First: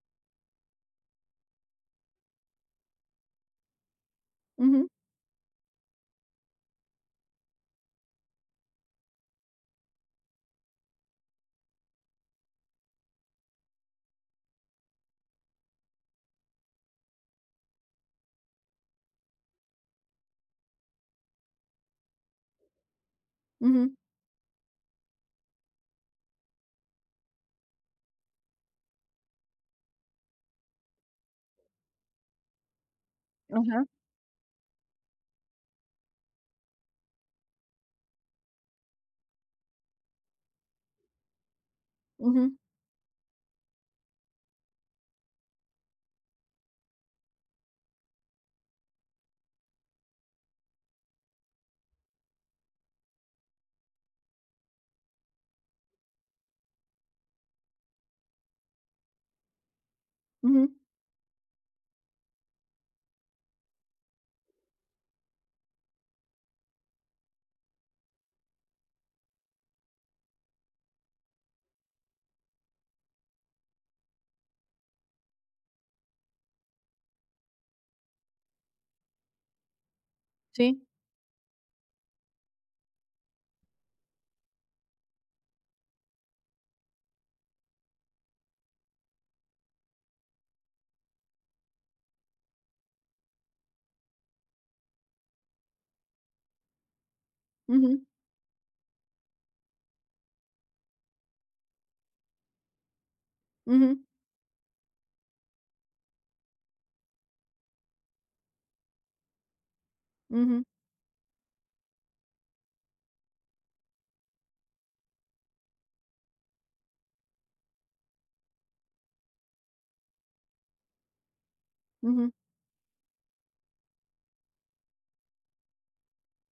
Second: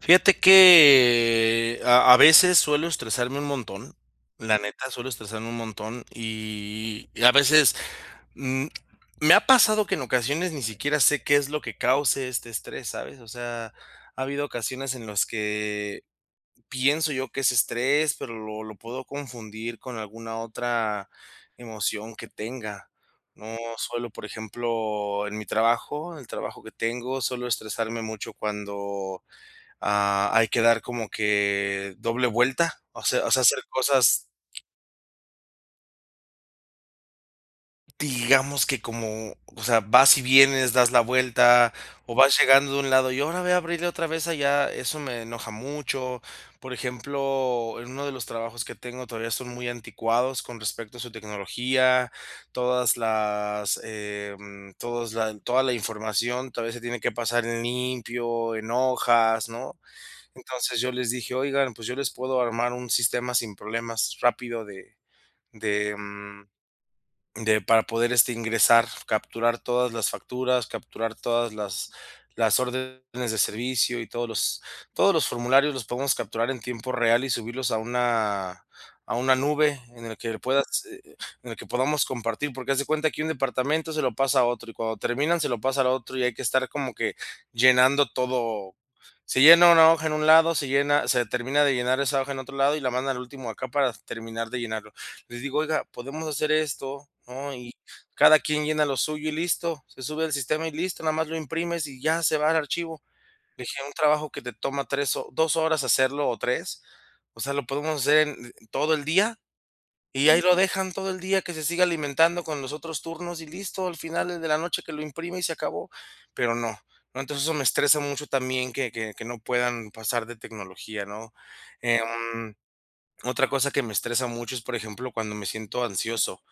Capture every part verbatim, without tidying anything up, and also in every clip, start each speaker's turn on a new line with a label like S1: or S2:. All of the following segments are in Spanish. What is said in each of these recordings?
S1: Fíjate que a a veces, suelo estresarme un montón, la
S2: Ujú.
S1: neta, suelo estresarme un montón. Y y a veces, mm, me ha pasado que en ocasiones ni siquiera sé qué es lo que cause este estrés, ¿sabes? O sea, ha habido ocasiones en las que pienso yo que es estrés, pero lo lo puedo confundir con alguna otra emoción que tenga. No
S2: Ujú.
S1: suelo, por ejemplo, en mi trabajo el trabajo que tengo, suelo estresarme mucho cuando, ah, hay que dar como que doble vuelta. O sea o sea, hacer
S2: Ajá.
S1: cosas. Digamos que como, o sea, vas y vienes, das la vuelta o vas
S2: Ujú.
S1: llegando de un lado, y hora ve a abrirle otra vez allá, eso me enoja mucho. Por ejemplo, en uno de los trabajos que tengo todavía son muy anticuados con respecto a su tecnología. Todas las, eh, mm, todos la toda la información, todavía se tiene que pasar en limpio, en hojas, ¿no?
S2: Ujú.
S1: Entonces, yo les dije :"Oigan, pues, yo les puedo armar un sistema sin problemas, rápido, de de, mm, de para poder, este, ingresar capturar todas las facturas, capturar todas las las órdenes de servicio y todos los todos los formularios los podemos capturar en tiempo real y subirlos a una a una nube en el que puedas,
S2: Sí.
S1: eh eh, en el que podamos compartir". Porque haz de cuenta que un departamento se lo pasa a otro, y cuando terminan se lo pasa al otro, y hay que estar como que llenando todo. Se llena una hoja en un lado, se llena se termina de llenar esa hoja en otro lado y la mandan al último acá para terminar de llenarlo. Les digo: "Oiga, podemos hacer esto, ¿no? Y
S2: Ujú.
S1: cada quien llena lo suyo y listo. Se sube al sistema y listo, nada más lo imprimes y ya se va al archivo". Dije: "Un
S2: Ujú.
S1: trabajo que te toma tres o dos horas hacerlo o tres O sea, lo podemos hacer en en en todo el día y ahí lo
S2: Ujú.
S1: dejan todo el día que se siga alimentando con los otros turnos y listo. Al final el de la noche que lo imprima y se acabó". Pero no, ¿no? Entonces, eso me estresa mucho también que que que no puedan pasar de tecnología, ¿no?
S2: Ujú.
S1: Em, otra cosa que me estresa mucho es, por ejemplo, cuando me siento ansioso.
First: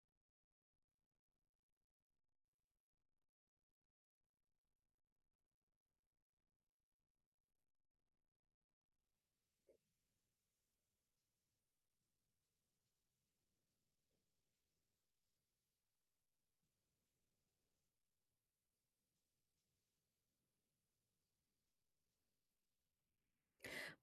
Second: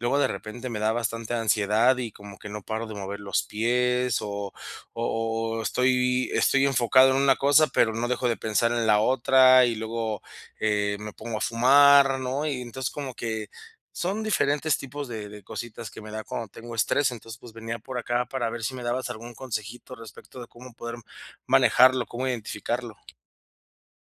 S1: Luego de repente, me da bastante ansiedad y como que no paro de mover los pies o o o estoy estoy enfocado en una cosa, pero no dejo de pensar en la otra, y luego, eh, me pongo a fumar, ¿no? Y, entonces, como que son diferentes tipos de de cositas que me da cuando tengo estrés. Entonces, pues, venía por acá para ver si me dabas algún consejito respecto de cómo poder manejarlo, cómo identificarlo.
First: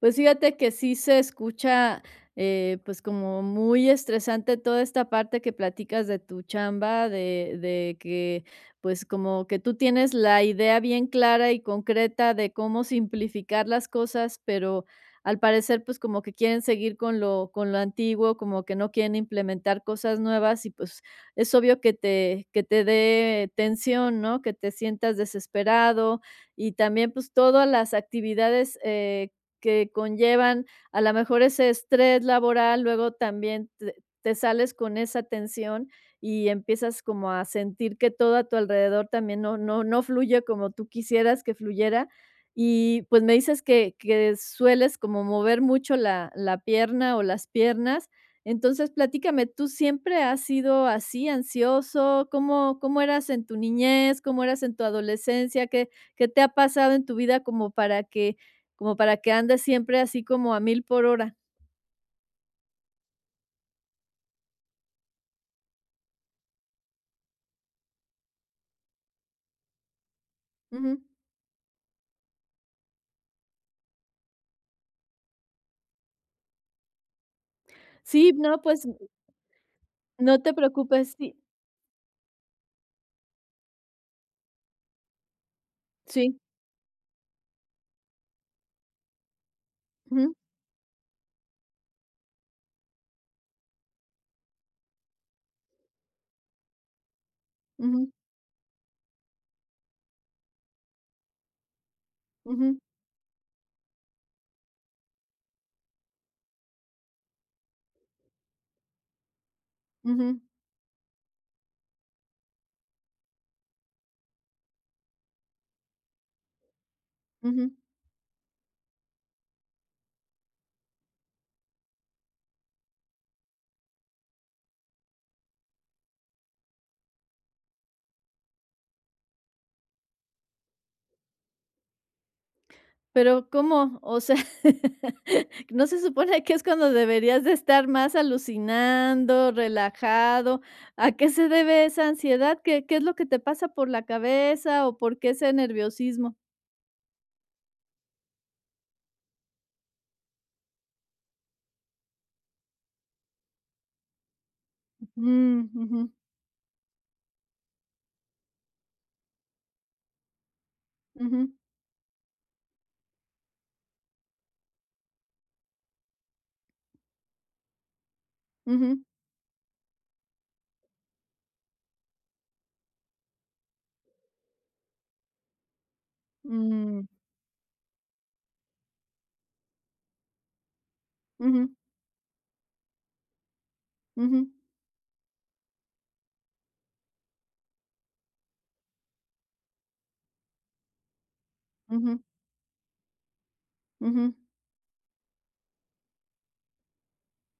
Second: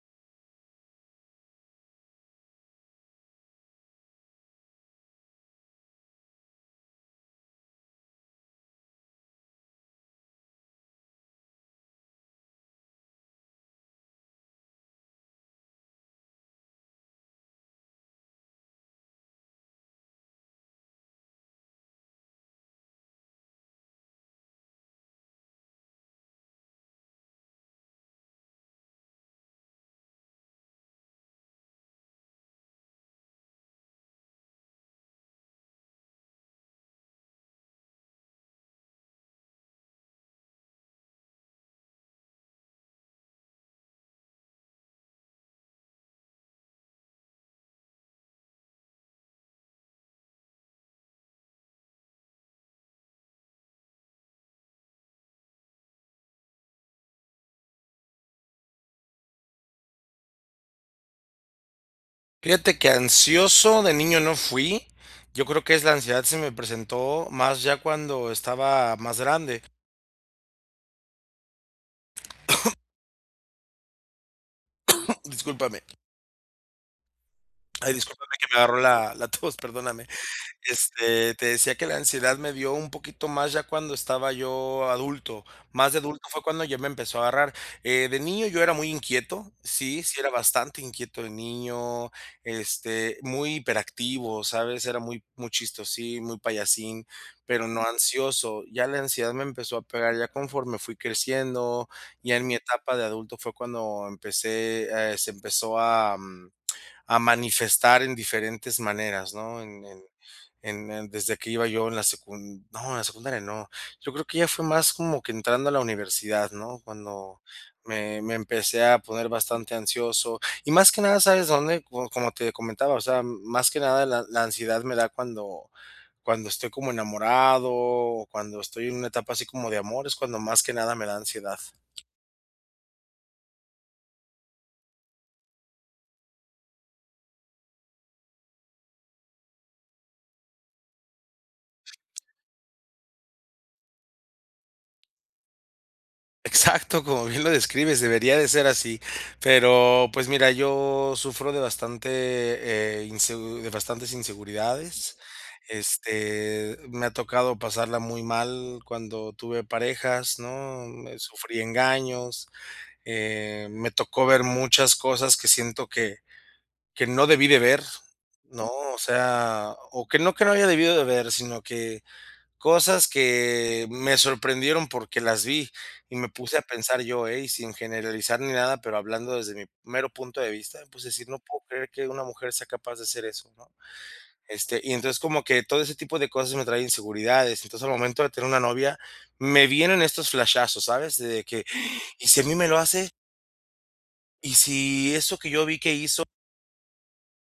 S2: Pues fíjate que sí se escucha, eh, pues como muy estresante toda esta parte que platicas de tu chamba, de de que, pues como que tú tienes la idea bien clara y concreta de cómo simplificar las cosas, pero al parecer, pues como que quieren seguir con lo con lo antiguo, como que no quieren implementar cosas nuevas, y pues, es obvio que te que te dé tensión, ¿no? Que te sientas desesperado. Y también, pues todas las actividades, eh, que conllevan, a lo mejor, ese estrés laboral, luego también te te sales con esa tensión y empiezas como a sentir que todo a tu alrededor también no no no fluye como tú quisieras que fluyera. Y, pues, me dices que que sueles como mover mucho la la pierna o las piernas. Entonces platícame, ¿tú siempre has sido así, ansioso? ¿Cómo? ¿Cómo eras en tu niñez? ¿Cómo eras en tu adolescencia? ¿Qué? ¿Qué te ha pasado en tu vida como para que como para que andes siempre así como a mil por hora?
S1: Fíjate que ansioso de niño no fui, yo creo que es la ansiedad se me presentó más ya cuando estaba más grande.
S2: Ujú.
S1: Discúlpame. Ay,
S2: Sí,
S1: discúlpame que me
S2: no,
S1: agarro
S2: pues, mm
S1: la la tos, perdóname.
S2: no te preocupes.
S1: Este,
S2: Sí.
S1: te decía que la ansiedad me dio un poquito más ya cuando estaba yo adulto, más de adulto
S2: Sí.
S1: fue cuando ya me empezó a agarrar. Eh, de niño, yo era muy inquieto, sí sí era
S2: Ujú.
S1: bastante inquieto de niño, este, muy hiperactivo, ¿sabes?, era muy muy chistosín, muy payasín, pero no
S2: Ujú.
S1: ansioso. Ya la ansiedad me empezó a pegar, ya conforme fui creciendo, ya en mi
S2: Ujú.
S1: etapa de adulto fue cuando empecé, eh, se empezó a, mm, a manifestar en diferentes maneras, ¿no? En en
S2: Ujú.
S1: en en desde que iba yo en la secun no, en la secundaria no, yo creo que ya fue más como que entrando a la universidad, ¿no?, cuando
S2: Ujú.
S1: me me empecé a poner bastante ansioso, y más que nada, ¿sabes dónde?, co como te comentaba, o sea, m más que nada la la ansiedad me da cuando cuando estoy como enamorado o cuando estoy en una etapa así como de amor, es cuando más que nada me da ansiedad.
S2: Pero, ¿cómo? O sea, ¿no se supone, que es cuando deberías de estar más alucinando, relajado? ¿A qué se debe esa ansiedad? ¿Qué qué es lo que te pasa por la cabeza? ¿O, por qué ese nerviosismo?
S1: Exacto, como bien lo describes, debería de ser así. Pero, pues, mira, yo sufro de bastante, eh, insegu de bastantes inseguridades.
S2: Mm, ujú.
S1: Este, me ha tocado pasarla muy mal, cuando tuve parejas, ¿no?, me
S2: Ujú.
S1: sufrí engaños. Eh, me tocó ver muchas cosas, que siento que que no debí de ver, ¿no? O
S2: Ujú.
S1: sea, o que no que no haya debido de ver, sino que cosas que me sorprendieron, porque las vi. Y me puse a pensar
S2: Mm.
S1: yo ey, sin generalizar, ni nada, pero hablando, desde mi mero punto de vista. Me puse a decir: "No puedo
S2: Ujú.
S1: creer, que una mujer sea capaz de hacer eso", ¿no?
S2: Ujú.
S1: Este, y entonces, como que todo ese tipo de cosas, me trae inseguridades. Entonces, al momento de tener una novia, me vienen estos flashazos, ¿sabes? De que:
S2: Ujú.
S1: "¿Y, si a mí me lo hace?".
S2: Ujú.
S1: Y si eso que yo vi que hizo.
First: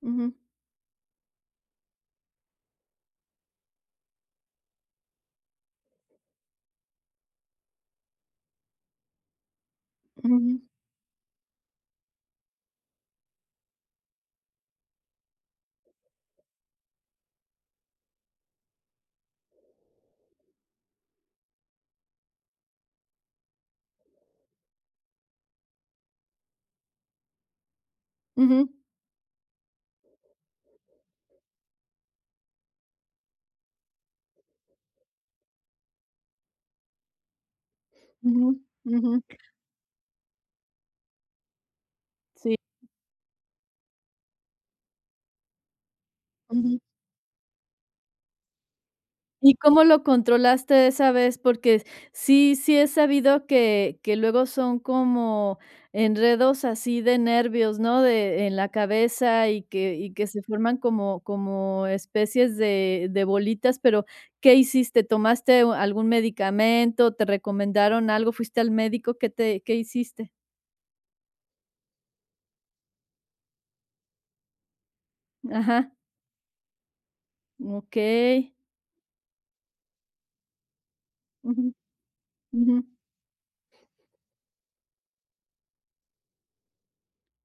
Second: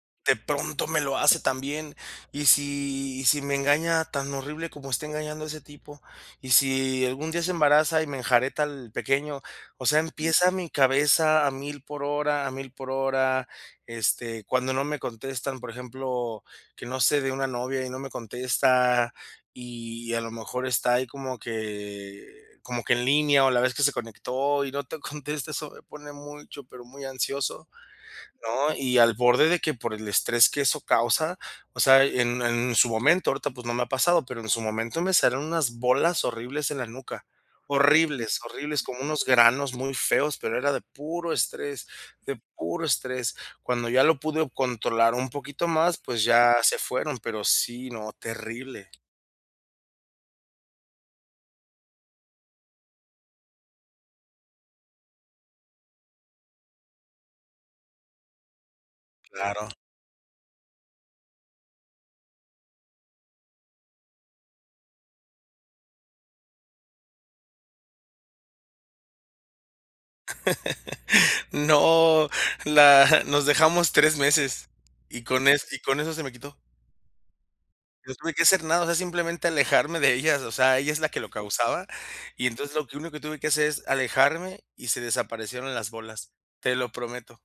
S2: Ujú.
S1: De pronto me lo hace también. Y si y si me engaña tan horrible como está engañando a ese tipo, y si algún día se embaraza y me enjareta al pequeño, o sea, empieza
S2: Ujú.
S1: mi cabeza a mil por hora, a mil por hora, este, cuando no me contestan, por ejemplo, que no sé de una novia y no me contesta, y a lo mejor está ahí como que como que en línea o la vez que se conectó y no te contesta, eso me pone mucho, pero muy ansioso,
S2: Ujú.
S1: ¿no? Y al borde de que, por el estrés que eso causa, o sea, en en su momento, ahorita, pues, no me ha pasado, pero en su momento me salieron unas bolas horribles en la nuca. Horribles,
S2: Ujú,
S1: horribles, como
S2: ujú.
S1: unos granos muy feos, pero era de puro estrés de
S2: Sí.
S1: puro estrés. Cuando ya lo pude controlar un poquito más, pues ya se
S2: Ujú.
S1: fueron, pero sí, no, terrible.
S2: ¿Y cómo lo controlaste esa vez? Porque sí sí he sabido que que luego son como enredos así de nervios, ¿no? De en la cabeza y
S1: Claro.
S2: que y que se forman como como especies de de bolitas, pero, ¿qué hiciste? ¿Tomaste algún medicamento? ¿Te recomendaron algo? ¿Fuiste al médico? ¿Qué te qué hiciste?
S1: No, la nos dejamos tres meses, y con es y
S2: Ajá.
S1: con eso se me quitó. No tuve que
S2: Okey.
S1: hacer nada, o sea, simplemente alejarme de ellas, o sea, ella es la que lo
S2: Ujú,
S1: causaba. Y entonces
S2: ujú.
S1: lo que único que tuve que hacer es, alejarme y se desaparecieron las bolas. Te lo prometo.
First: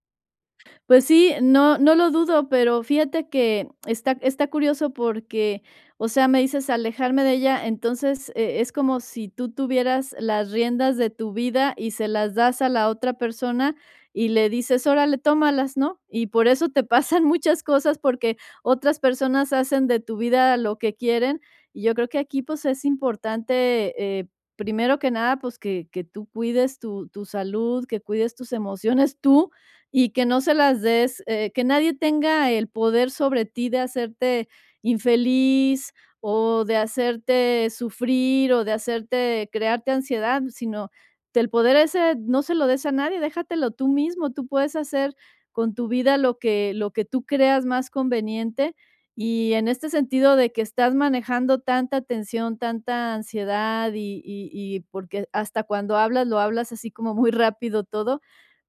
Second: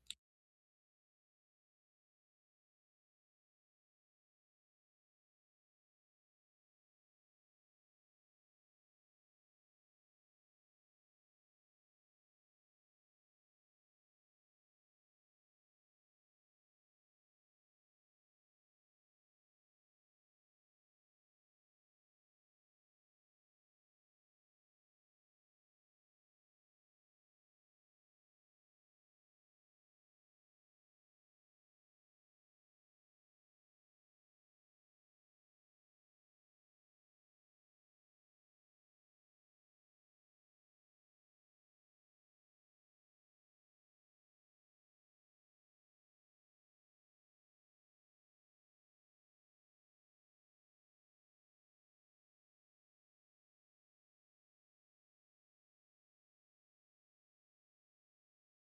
S2: Pues sí, no no lo dudo, pero fíjate que está está curioso porque, o sea, me dices: "Alejarme de ella", entonces, e es como si tú tuvieras las riendas de tu vida y se las das a la otra persona y le dices: "Órale, tómalas, ¿no?", y por eso te pasan muchas cosas, porque otras personas hacen de tu vida lo que quieren. Y yo creo que aquí, pues, es importante, eh, primero que nada, pues, que que tú cuides tu tu salud, que cuides tus emociones tú, y que no se las des, eh, que nadie tenga el poder sobre ti de hacerte infeliz o de hacerte sufrir o de hacerte crearte ansiedad, sino que el poder ese no se lo des a nadie, déjatelo tú mismo, tú puedes hacer con tu vida lo que lo que tú creas más conveniente. Y en este sentido, de que estás manejando tanta tensión, tanta ansiedad y y y porque hasta cuando hablas, lo hablas así como muy rápido todo,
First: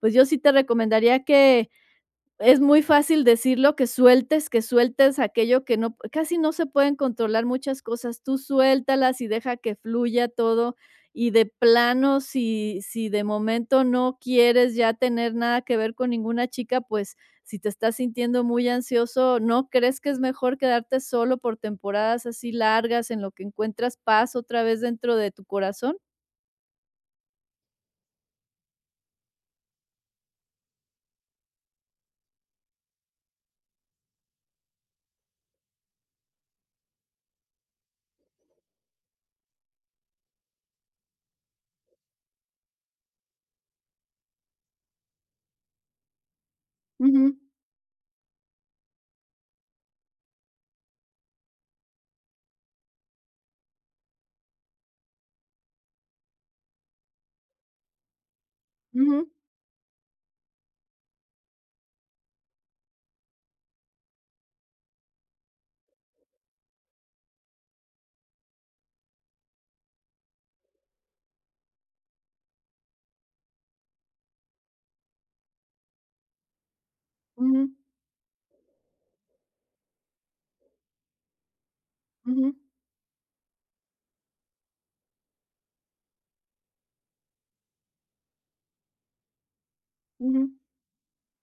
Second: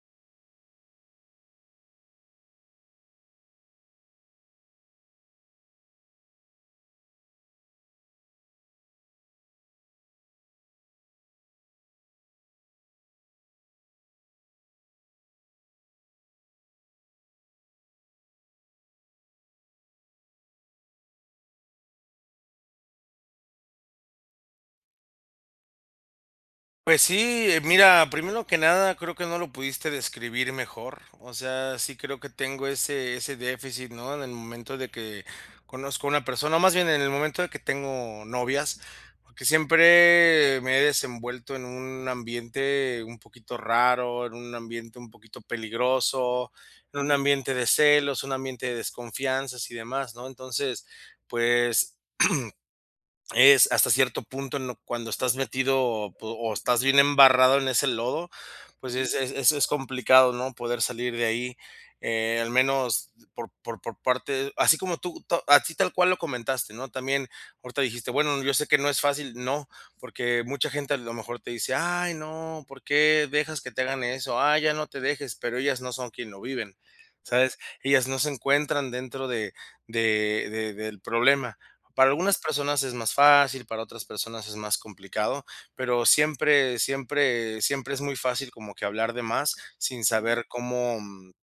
S2: pues, yo sí te recomendaría que, es muy fácil decirlo, que sueltes que sueltes aquello que no p casi no se pueden controlar muchas cosas. Tú suéltalas y deja que fluya todo. Y de plano, si si de momento, no quieres ya tener nada que ver con ninguna chica, pues, si te estás sintiendo muy ansioso, ¿no crees que es mejor quedarte solo por temporadas así largas en lo que encuentras paz otra vez dentro de tu corazón?
S1: Pues, sí, eh, mira, primero que nada, creo que no lo pudiste describir mejor, o sea, sí creo que tengo ese ese déficit, ¿no? En el momento de que conozco a una persona, o más bien, en el momento de que tengo novias, porque siempre me he desenvuelto en un ambiente un poquito raro, en un ambiente un poquito peligroso, en un
S2: Ujú.
S1: ambiente de celos, un ambiente de desconfianzas y demás, ¿no? Entonces, pues, es, hasta cierto punto, en lo cuando estás metido po o estás bien embarrado en ese lodo, pues, sí es
S2: Ujú.
S1: es es es complicado, ¿no?, poder salir de ahí, eh, al menos por por por parte así como tú to así tal cual lo comentaste, ¿no? También ahorita dijiste: "Bueno, yo sé que no es fácil". No, porque mucha gente, a lo mejor, te dice: "Ay, no, ¿por qué dejas que te hagan eso? Ay, ya no te dejes", pero ellas no son quien lo viven, ¿sabes?,
S2: Ujú.
S1: ellas no se encuentran dentro de de de del problema. Para algunas
S2: Ujú.
S1: personas es más fácil, para otras personas es más complicado, pero siempre siempre siempre es muy fácil como que hablar de más, sin saber
S2: Ujú.
S1: cómo, mm,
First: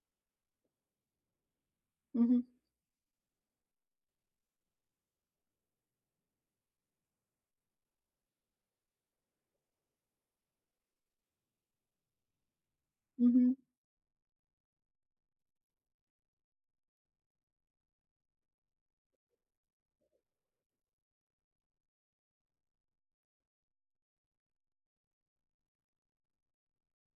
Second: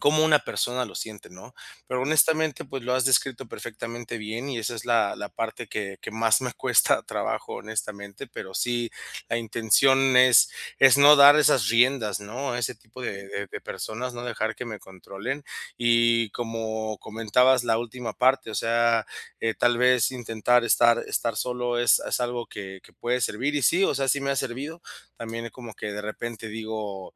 S1: cómo una persona lo siente, ¿no? Pero
S2: Ujú.
S1: honestamente, pues, lo has descrito perfectamente bien y esa es la la parte que que más me cuesta trabajo, honestamente. Pero sí, la intención es es no dar esas riendas, ¿no? A ese tipo de de
S2: Ujú.
S1: de personas, no dejar que me controlen. Y, como comentabas la última parte, o sea, eh, tal vez, intentar estar estar solo es es algo que que puede servir y sí, o sea, sí me ha servido. También, eh, como que, de repente, digo,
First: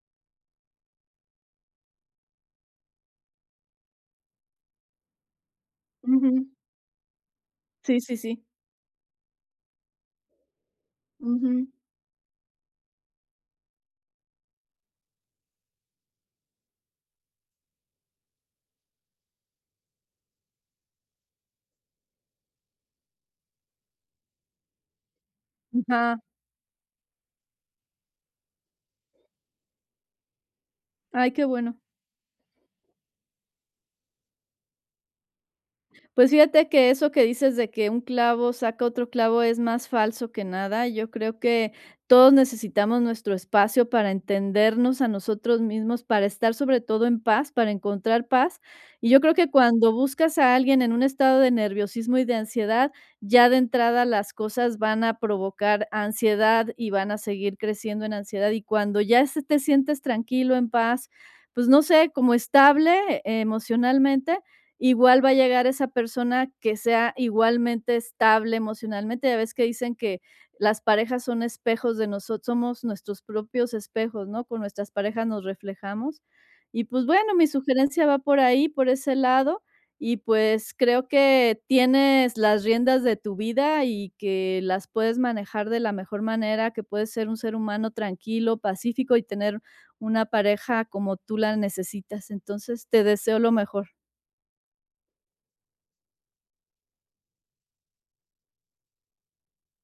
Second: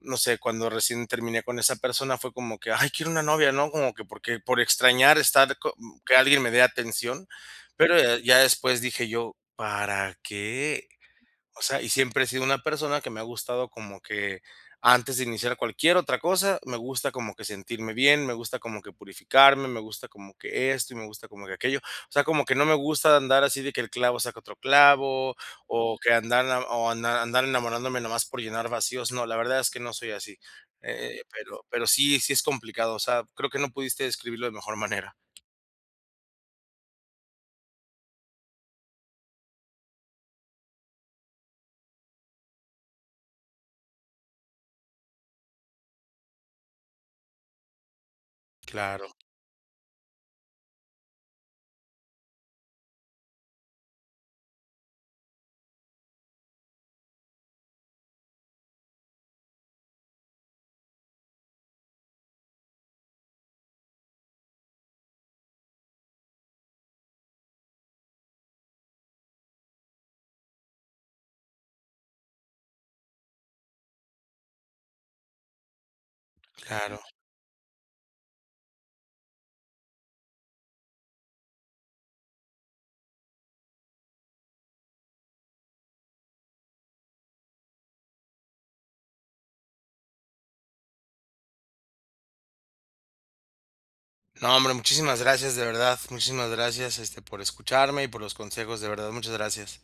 S1: no sé, cuando recién terminé con esa persona, fue como que: "Ay, quiero una novia", ¿no? Como que porque por extrañar estar co mm, que alguien me
S2: Ujú.
S1: dé atención. Pero,
S2: Sí, sí,
S1: eh, ya
S2: sí.
S1: después dije yo: "¿Para qué?". O
S2: Ujú.
S1: sea, y siempre he sido una persona que me ha gustado como que antes de iniciar cualquier otra cosa, me gusta como que sentirme bien, me gusta como que purificarme, me gusta como que esto y me gusta como que aquello. O sea, como que no me gusta andar así de que el clavo saca otro clavo o que
S2: Ajá.
S1: andar na o andar andar enamorándome nada más por llenar vacíos. No, la verdad es que no soy así, eh eh,
S2: Ay, qué
S1: pero
S2: bueno.
S1: pero sí sí es complicado, o sea, creo que no pudiste describirlo de mejor manera.
S2: Pues fíjate que eso que dices de que un clavo saca otro clavo, es más falso que nada, yo creo que, todos necesitamos nuestro espacio para entendernos a nosotros mismos, para estar sobre todo en paz, para encontrar paz.
S1: Claro.
S2: Y yo creo que cuando buscas a alguien en un estado de nerviosismo y de ansiedad, ya de entrada las cosas van a provocar ansiedad y van a seguir creciendo en ansiedad, y cuando ya se te sientes tranquilo, en paz, pues no sé, como estable emocionalmente, igual va a llegar esa persona que sea igualmente estable emocionalmente, ya ves que dicen que: "Las parejas son espejos de noso somos nuestros propios espejos, ¿no? Con nuestras parejas nos reflejamos". Y,
S1: Claro.
S2: pues, bueno, mi sugerencia va por ahí, por ese lado. Y, pues, creo que tienes las riendas de tu vida y que las puedes manejar de la mejor manera, que puedes ser un ser humano tranquilo, pacífico y tener una pareja como tú la necesitas, entonces, te deseo lo mejor.
S1: No, hombre, muchísimas gracias, de verdad, muchísimas gracias, este, por escucharme y por los consejos, de verdad, muchas gracias.